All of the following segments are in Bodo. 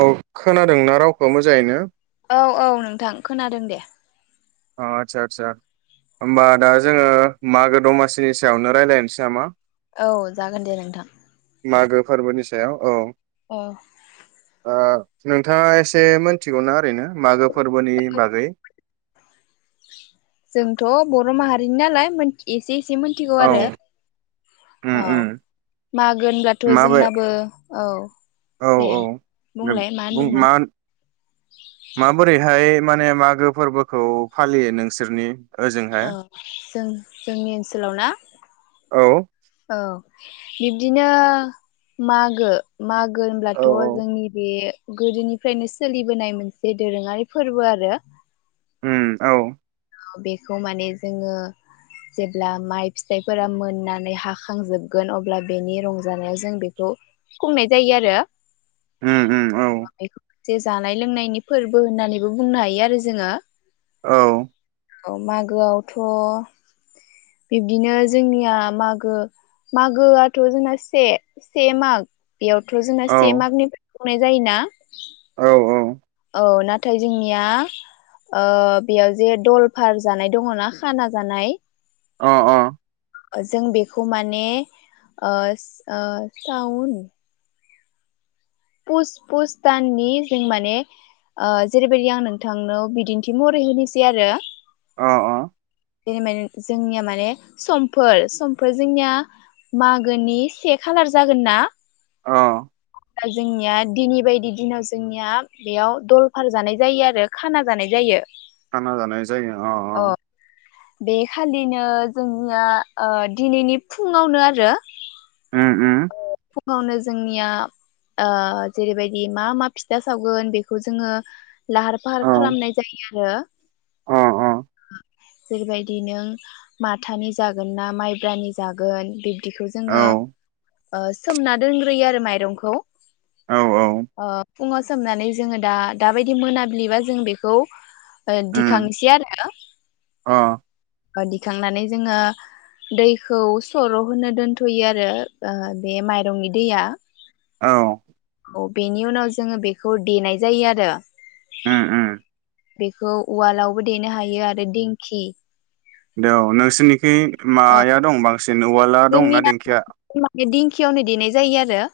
औ खोनादोंना रावखौ मोजाङैनो? औ औ नोंथां खोनादों दे। अ आदसा आदसा होमबा दा जोङो मागो दमासिनि सायावनो रायलायनोसै नामा औ जागोन दे नोंथां मागो फोरबोनि सायाव औ। अ। ओ नोंथाङा एसे मिथिगौना ओरैनो मागो फोरबोनि बागै जोंथ' बर' माहारिनि नालाय मोन्थि एसे एसे मोनथिगौ औ आरो उम औ उम मागो होनब्लाथ माबे जोंनाबो औ औ दे औ दे बुंलाय होनदोंमोन मा माबोरैहाय माने मागो फोरबोखौ फालियो नोंसोरनि औ ओजोंहाय जों जोंनि ओनसोलाव ना औ औ बिब्दिनो मागो मा गो होनब्लाथ औ औ जोंनि बे गोदोनिफ्रायनो सोलिबोनाय मोनसे दोरोङारि फोरबो आरो उम औ बेखौ माने जोङो जेब्ला माइ फिथाइफोरा मोननानै हाखांजोबगोन अब्ला बेनि रंजानायाव जों बेखौ खुंनाय जायो आरो उम उम औ बेखौ जे जानाय लोंनायनि फोरबो होननानैबो बुंनो हायो आरो जोङो औ औ मागोआवथ बिब्दिनो जोंनिया मागो मागोआथ जोंना से से माग बेयावथ' जोंना औ से माग निफ्रा गनाय जायोना? औ औ। औ नाथाय जोंनिया ओ बेयाव जे दलफार जानाय दङना खाना जानाय अ अ जों बेखौ माने ओ ओ साउन पुस पुस दाननि जों माने ओ जेरैबायदि आं नोंथांनाव बिदिन्थि महरै होनोसै आरो अ अ [unintelligible] जोंनिया माने समफोर समफोर जोंनिया मागोनि से खालार जागोन ना अ दा जोंनिया दिनै बायदि दिनाव जोंनिया बेयाव दलफार जानाय जायो आरो खाना जानाय जायो खाना जानाय जायो अ अ बे खालिनो जोंनिया दिनैनि फुङावनो आरो ओम ओम फुङावनो जोंनिया ओ जेरैबायदि मा मा फिथा सावगोन बेखौ जोङो लाहार फाहार औ खालामनाय जायो अ आरो जेरैबायदि नों माथानि जागोन ना माइब्रानि जागोन बे बिखौ औ जोङो ओ सोमना दोनग्रोयो आरो माइरंखौ औ औ [inaudible] अ फुङाव सोमनानै जोङो दा दाबायदि मोनाबिलिबा जों बेखौ दिखांसै आरो आ ओ दिखांनानै जोङो दैखौ सर होनो दोनथयो आरो ओ बे माइरंनि दैया औ औ बेनि उनाव जोङो बेखौ देनाय जायो आरो उम उम बेखौ उवालावबो देनो हायो आरो दिंखि दे औ नोंसोरनिखै माया दं बांसिन न औवाला दंना देंखिया बे दिंखियावनो देनाय जायो आरो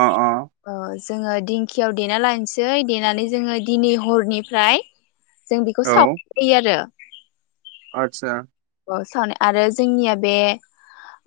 अ अ ओ जोङो दिंखियाव देना लानोसै देनानै जोङो दिनै हरनिफ्राय जों बेखौ औ सावखायो आरो आतसा औ सावनाय आरो जोंनिया बे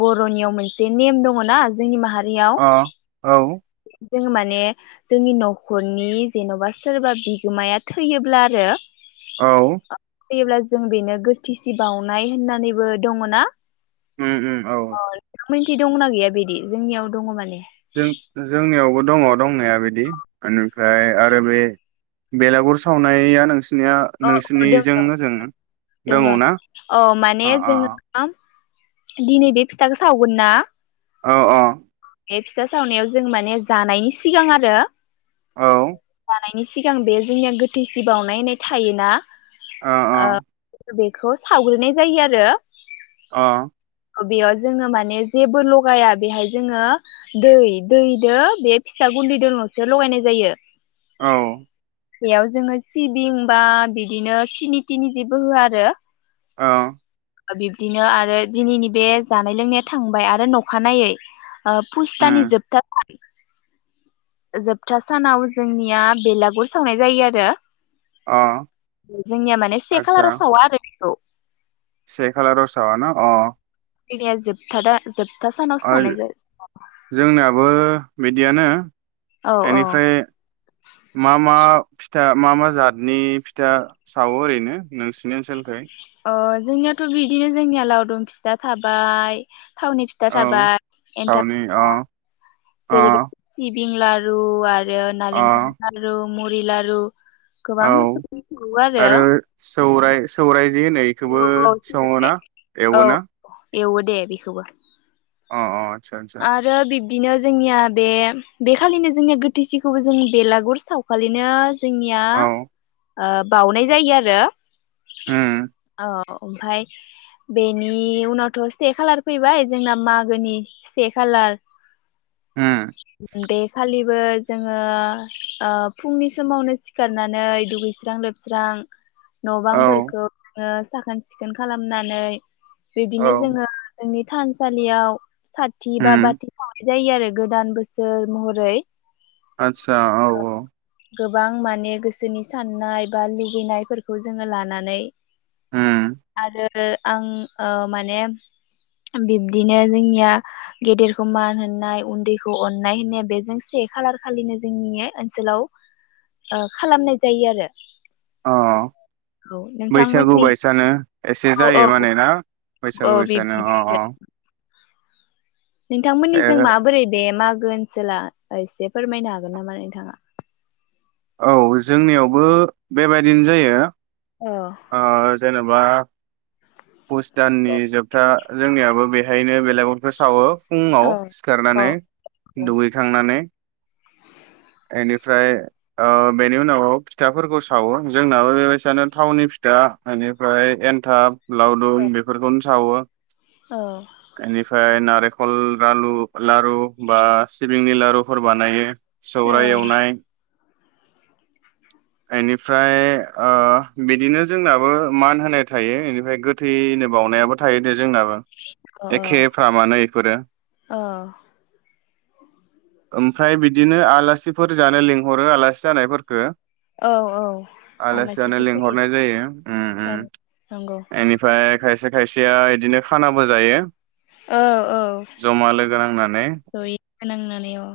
बरनियाव मोनसे नेम दङना जोंनि माहा अ औ जोङो माने जोंनि नखरनि जेनबा सोरबा बिगोमाया थैयोब्ला आरो औ फैयोब्ला जों बेनो गोथिसि बावनाय होननानैबो दङ ना? उम उम औ मोनथि दंना गैया बिदि जोंनियाव दङ माने जों जोंनियावबो दङ दंनाया बिदि निफ्राय आरो बे बेलागुर सावनाया नोंसि नोंसिनिया अ अ नोंसिनिजों दोङो जों दङ दोङो ना औ माने अ अ जोङो अ दिनै बे फिथाखौ सावगोन ना औ औ बे फिथा सावनायाव जों माने जानायनि सिगां आरो औ नि सिगां बे जोंनिया गोथै सि बावनायनाय थायोना अ आ बेखौ सावग्रोनाय जायो आरो अ बेयाव जोङो माने जेबो लगाया बेहाय जोङो दै दैजों बे फिथा गुन्दैजोंसो लगायनाय जायो औ बेयाव जोङो सिबिं बा बिदिनो सिनि तिनि जेबो होआ आरो औ बिब्दिनो आरो दिनैनि बे जानाय लोंनाया थांबाय आरो अखानायै ओ पुस्तानि उम जोबथा [unintelligible] जोबथा सानाव जोंनिया बेलागुर सावनाय जायो आरो अ जोंनिया माने से आतसा खालाराव सावा आरो। औ। से खालाराव सावा ना अ। बेदाया जोबथा दा जोब ओय जोंनाबो बेदियानो औ औ एनिफ्राय मा मा फिथा मा मा जातनि फिथा सावो ओरैनो नोंसिनि ओनसोलखै अ जोंनियाथ बिदिनो जोंनिया लावदुम फिथा थाबाय थावनि फिथा औ थाबाय थावनि अ एन्थाब अ फिथा [unintelligible] पिं लारु आर रो अ नालेंखर नारु मरि लारु गोबां औ रोखोमनि सावो आरो सौराय सौराय जे होनो बेखौबो औ सङोना औ एवोना एवो दे बेखौबो [unintelligible] आरो बिब बिदिनो जोंनिया बे बेखालिनो जोंनिया गोथैसिखौबो जों बेलागुर सावखालिनो जोंनिया औ ओ बावनाय जायो आरो उम ओमफ्राय बेनि उनावथ' से खालार फैबाय जोंना मागोनि से खालार उम देखालिब बो जोङो ओ फुंनि समावनो सिखारनानै दुगैस्रां लोबस्रां न औ बांफोरखौ साखोन सिखोन खालामनानै औ बिदिनो जोङो जोंनि थानसालियाव साथ उम [unintelligible] जायो आरो गोदान बोसोर महरै आत्सा औ-औ गोबां माने गोसोनि साननाय बा लुबैनायफोरखौ जोंङो लानानै उम आरो आरो आं माने बिब्दिनो जोंनिया गेदेरखौ मान होननाय उन्दैखौ अननाय होननाया बेजों से खालार खालिनो जोंनि ओनसोलाव ओ खालामनाय जायो आरो। अ औ बैसागु नोंथांमोननि बायसानो एसे औ औ जायो मानेना औ बैसागु बायसानो अ बिब्दिनो अ नोंथांमोननि जों ए माबोरै बे मा ओनसोला एसे फोरमायनो हागोन नामा नोंथाङा? औ जोंनियावबो बेबायदिनो जायो। औ अ जेने बा पुस दाननि औ जोबथा जोंनियाबो बेहायनो बेलागुरखौ सावो। फुंङाव औ सिखारनानै औ दुगैखांनानै बेनिफ्राय ओ बेनि उनाव फिथाफोरखौ सावो जोंनाबो बेबायसानो थावनि दा बेनिफ्राय एन्थाब लावदुम बेफोरखौनो सावो। औ एनिफ्राय नारें खल लालु लारु बा सिबिंनि लारुफोर बानायो। सौराय एवनाय बेनिफ्राय ओ बिदिनो जोंनाबो मान होनाय थायो बेनिफ्राय गोथैनो बावनायाबो थायो। जोंनाबो औ एखेफ्रामानो इफोरो औ ओमफ्राय बि बिदिनो आलासिफोर जानो लिंहरो आलासि जानायफोरखो। औ औ आलासि जानो आलासिथ' फैयो। लिंहरनाय जायो उम औ उम नंगौ इनिफाय, खायसे खायसेया इदिनो खानाबो जायो। औ औ जमा लोगो नांनानै जरि नांनानै औ।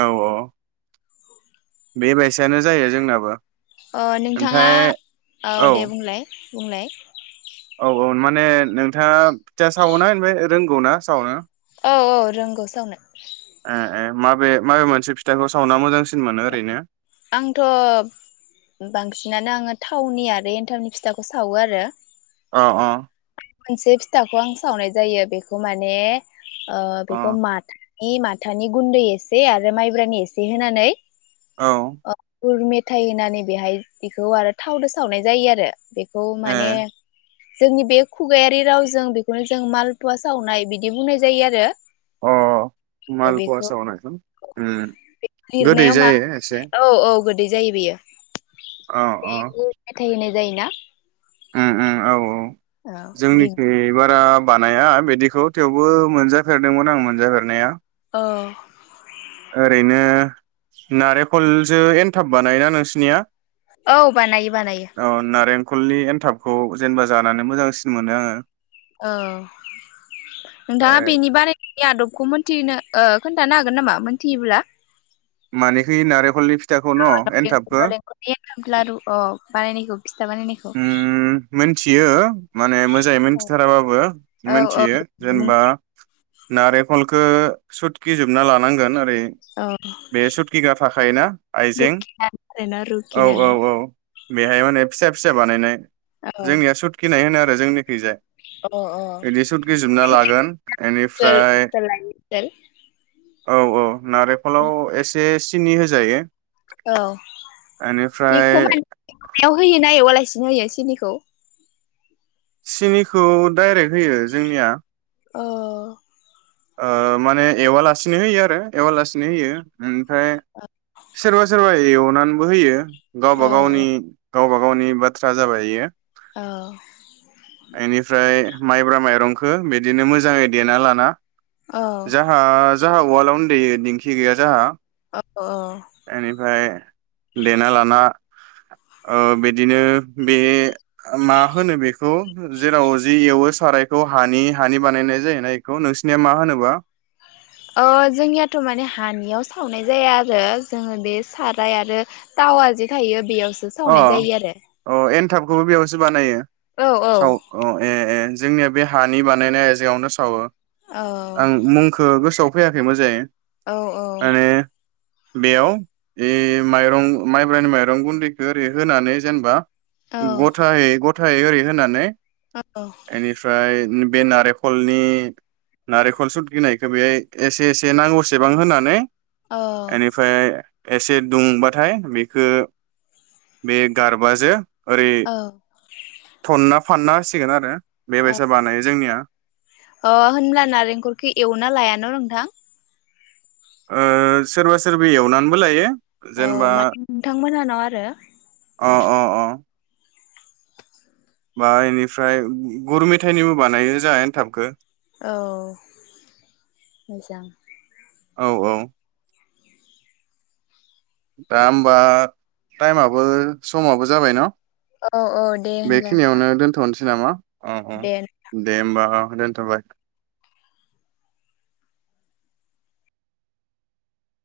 औ औ बेबायसानो जायो जोंनाबो अ नोंथाङा ओमफ्राय औ दे बुंलाय। बुंलाय औ औ माने नोंथाङा फिथा सावना ओमफ्राय रोंगौ ना सावनो औ औ रोंगौ सावनो ए ए माबे माबे मोनसे फिथाखौ सावना मोजांसिन मोनो ओरैनो, आंथ बांसिनानो आंङो थावनि आरो एन्थावनि फिथाखौ सावो आरो। अ अ मोनसे फिथाखौ आं सावनाय जायो बेखौ माने ओ बेखौ अ माथ नि माथानि गुन्दै एसे आरो माइब्रानि एसे होनानै औ ओ गुर मेथाइ होनानै बेहाय बिखौ आरो थावदो सावनाय जायो आरो बे खौ ए माने जोंनि बे खुगायारि रावजों बेखौनो जों मालपुवा सावनाय बिदि बुंनाय जायो आरो। अ मालपुवा बेखौ सावनाय उम गोदै लिरनायाव मा जायो एसे। औ औ गोदै जायो बेयो। अ बे अ गुर मेथाय होनो जायोना? उम उम औ औ। औ बि जोंनिखै बारा बानाया बिदिखौ थेवबो मोनजाफेरदोंमोन आं मोनजाफेरनाया ओ ओरैनो नारेखलजो एनथाब बानायो ना नोंसिनिया? औ बानायो बानायो खलनि एन्थाबखौ जेनेबा जानानै मोजांसिन मोनो आङो। औ नोंथाङा ओमफ्राय बेनि बानायनायनि आदब खौ मोनथिनो ओ खोन्थानो हागोन नामा मोनथियोब्ला? मानेखि नारेखलनि फि नालेंखरनि एनथाब लारु अ। बानायनायखौ फिथा बानायनायखौ उम मोनथियो माने मोजाङै औ मोनथिथाराबाबो औ औ मोनथियो जेनेबा नारेखलखो सुटकि जोबना लानांगोन ओरै औ बे सुतकिग्रा थाखायोना आइजें रुखिनानै आरोना औ औ रुखिनानै औ बेहाय माने फिसा फि पिसा बानायनाय औ जोंनिया अ सुटकिनाय होनो आरो। जोंनि खैजाय ओनसोल इदि सुटकि जोबना लागोन इनिफ्राय ओनसोल लायै नारेखलाव एसे सि सिनि होजायो औ बेनिफ्राय बेखौ माने एवनायाव होयोना एवालासि होयो सिनिखौ सिनिखौ डाइरेक्ट होयो जोंनिया ओ ओ माने एवालासिनो होयो आरो एवालासिनो होयो उम फ्राय सोरबा सोरबा एव नानबो होयो औ गावबा गावनि गावबा गावनि बाथ्रा जाबाय इयो। औ बेनिफ्राय माइब्रा माइरंखो बिदिनो मोजाङै देना लाना औ जाहाज। जाहा उवालआवनो देयो दिंखि गैया जाहा। औ औ बेनिफ्राय देना लाना ओ बिदिनो बे मा होनो बेख खौ जेराव जि एवो सारायखौ हानि हानि बानायनाय जायोना इखौ नोंसिनिया मा होनोबा? ओ जोंनियाथ माने हानियाव सावनाय जाया आरो जोङो बे साराय आरो टावा जे थायो बेयाव अ अ एनथाब खौबो बेयावसो बानायो। औ औ साव अ ए ए जोंनिया बे हानि बानायनाय आयजेङावनो सावो। औ आं मुंखौ गोसोआव फैयाखै मोजायै औ औ बेयाव ए माइरं माइब्रानि माइरं गुन्दै ओरै होनानै जेनबा औ गथाहै ग थाय ओरै होनानै एनिफ्राय ओम बे नारेखलनि नारेखल सुदकिनायखो बेहाय एसे एसे नांगौसेबां होनानै औ एनिफाय एसे दुंबाथाय बेखो बे गारबाजो ओरै औ थनाब फानना होसिगोन आरो बेबायसा बानायो जोंनिया ओ अ होनब्ला नारेंखलखौ एवना लायान नोंथां? ओ सोरबा सोरबि एवनानैबो लायो। औ जेनेबा माने नोंथांमोनहानाव आरो अ अ अ बा बेनिफ्राय गुर मेथायाइनिबो बानायो जोंया एन्थाबखौ औ मोजां। औ औ दा होमबा टाइमाबो समाबो जाबाय न औ औ दे होनब्ला नोंथां बेखिनियावनो दोनथ'नोसै नामा अ अ दे दे होमबा थाबाय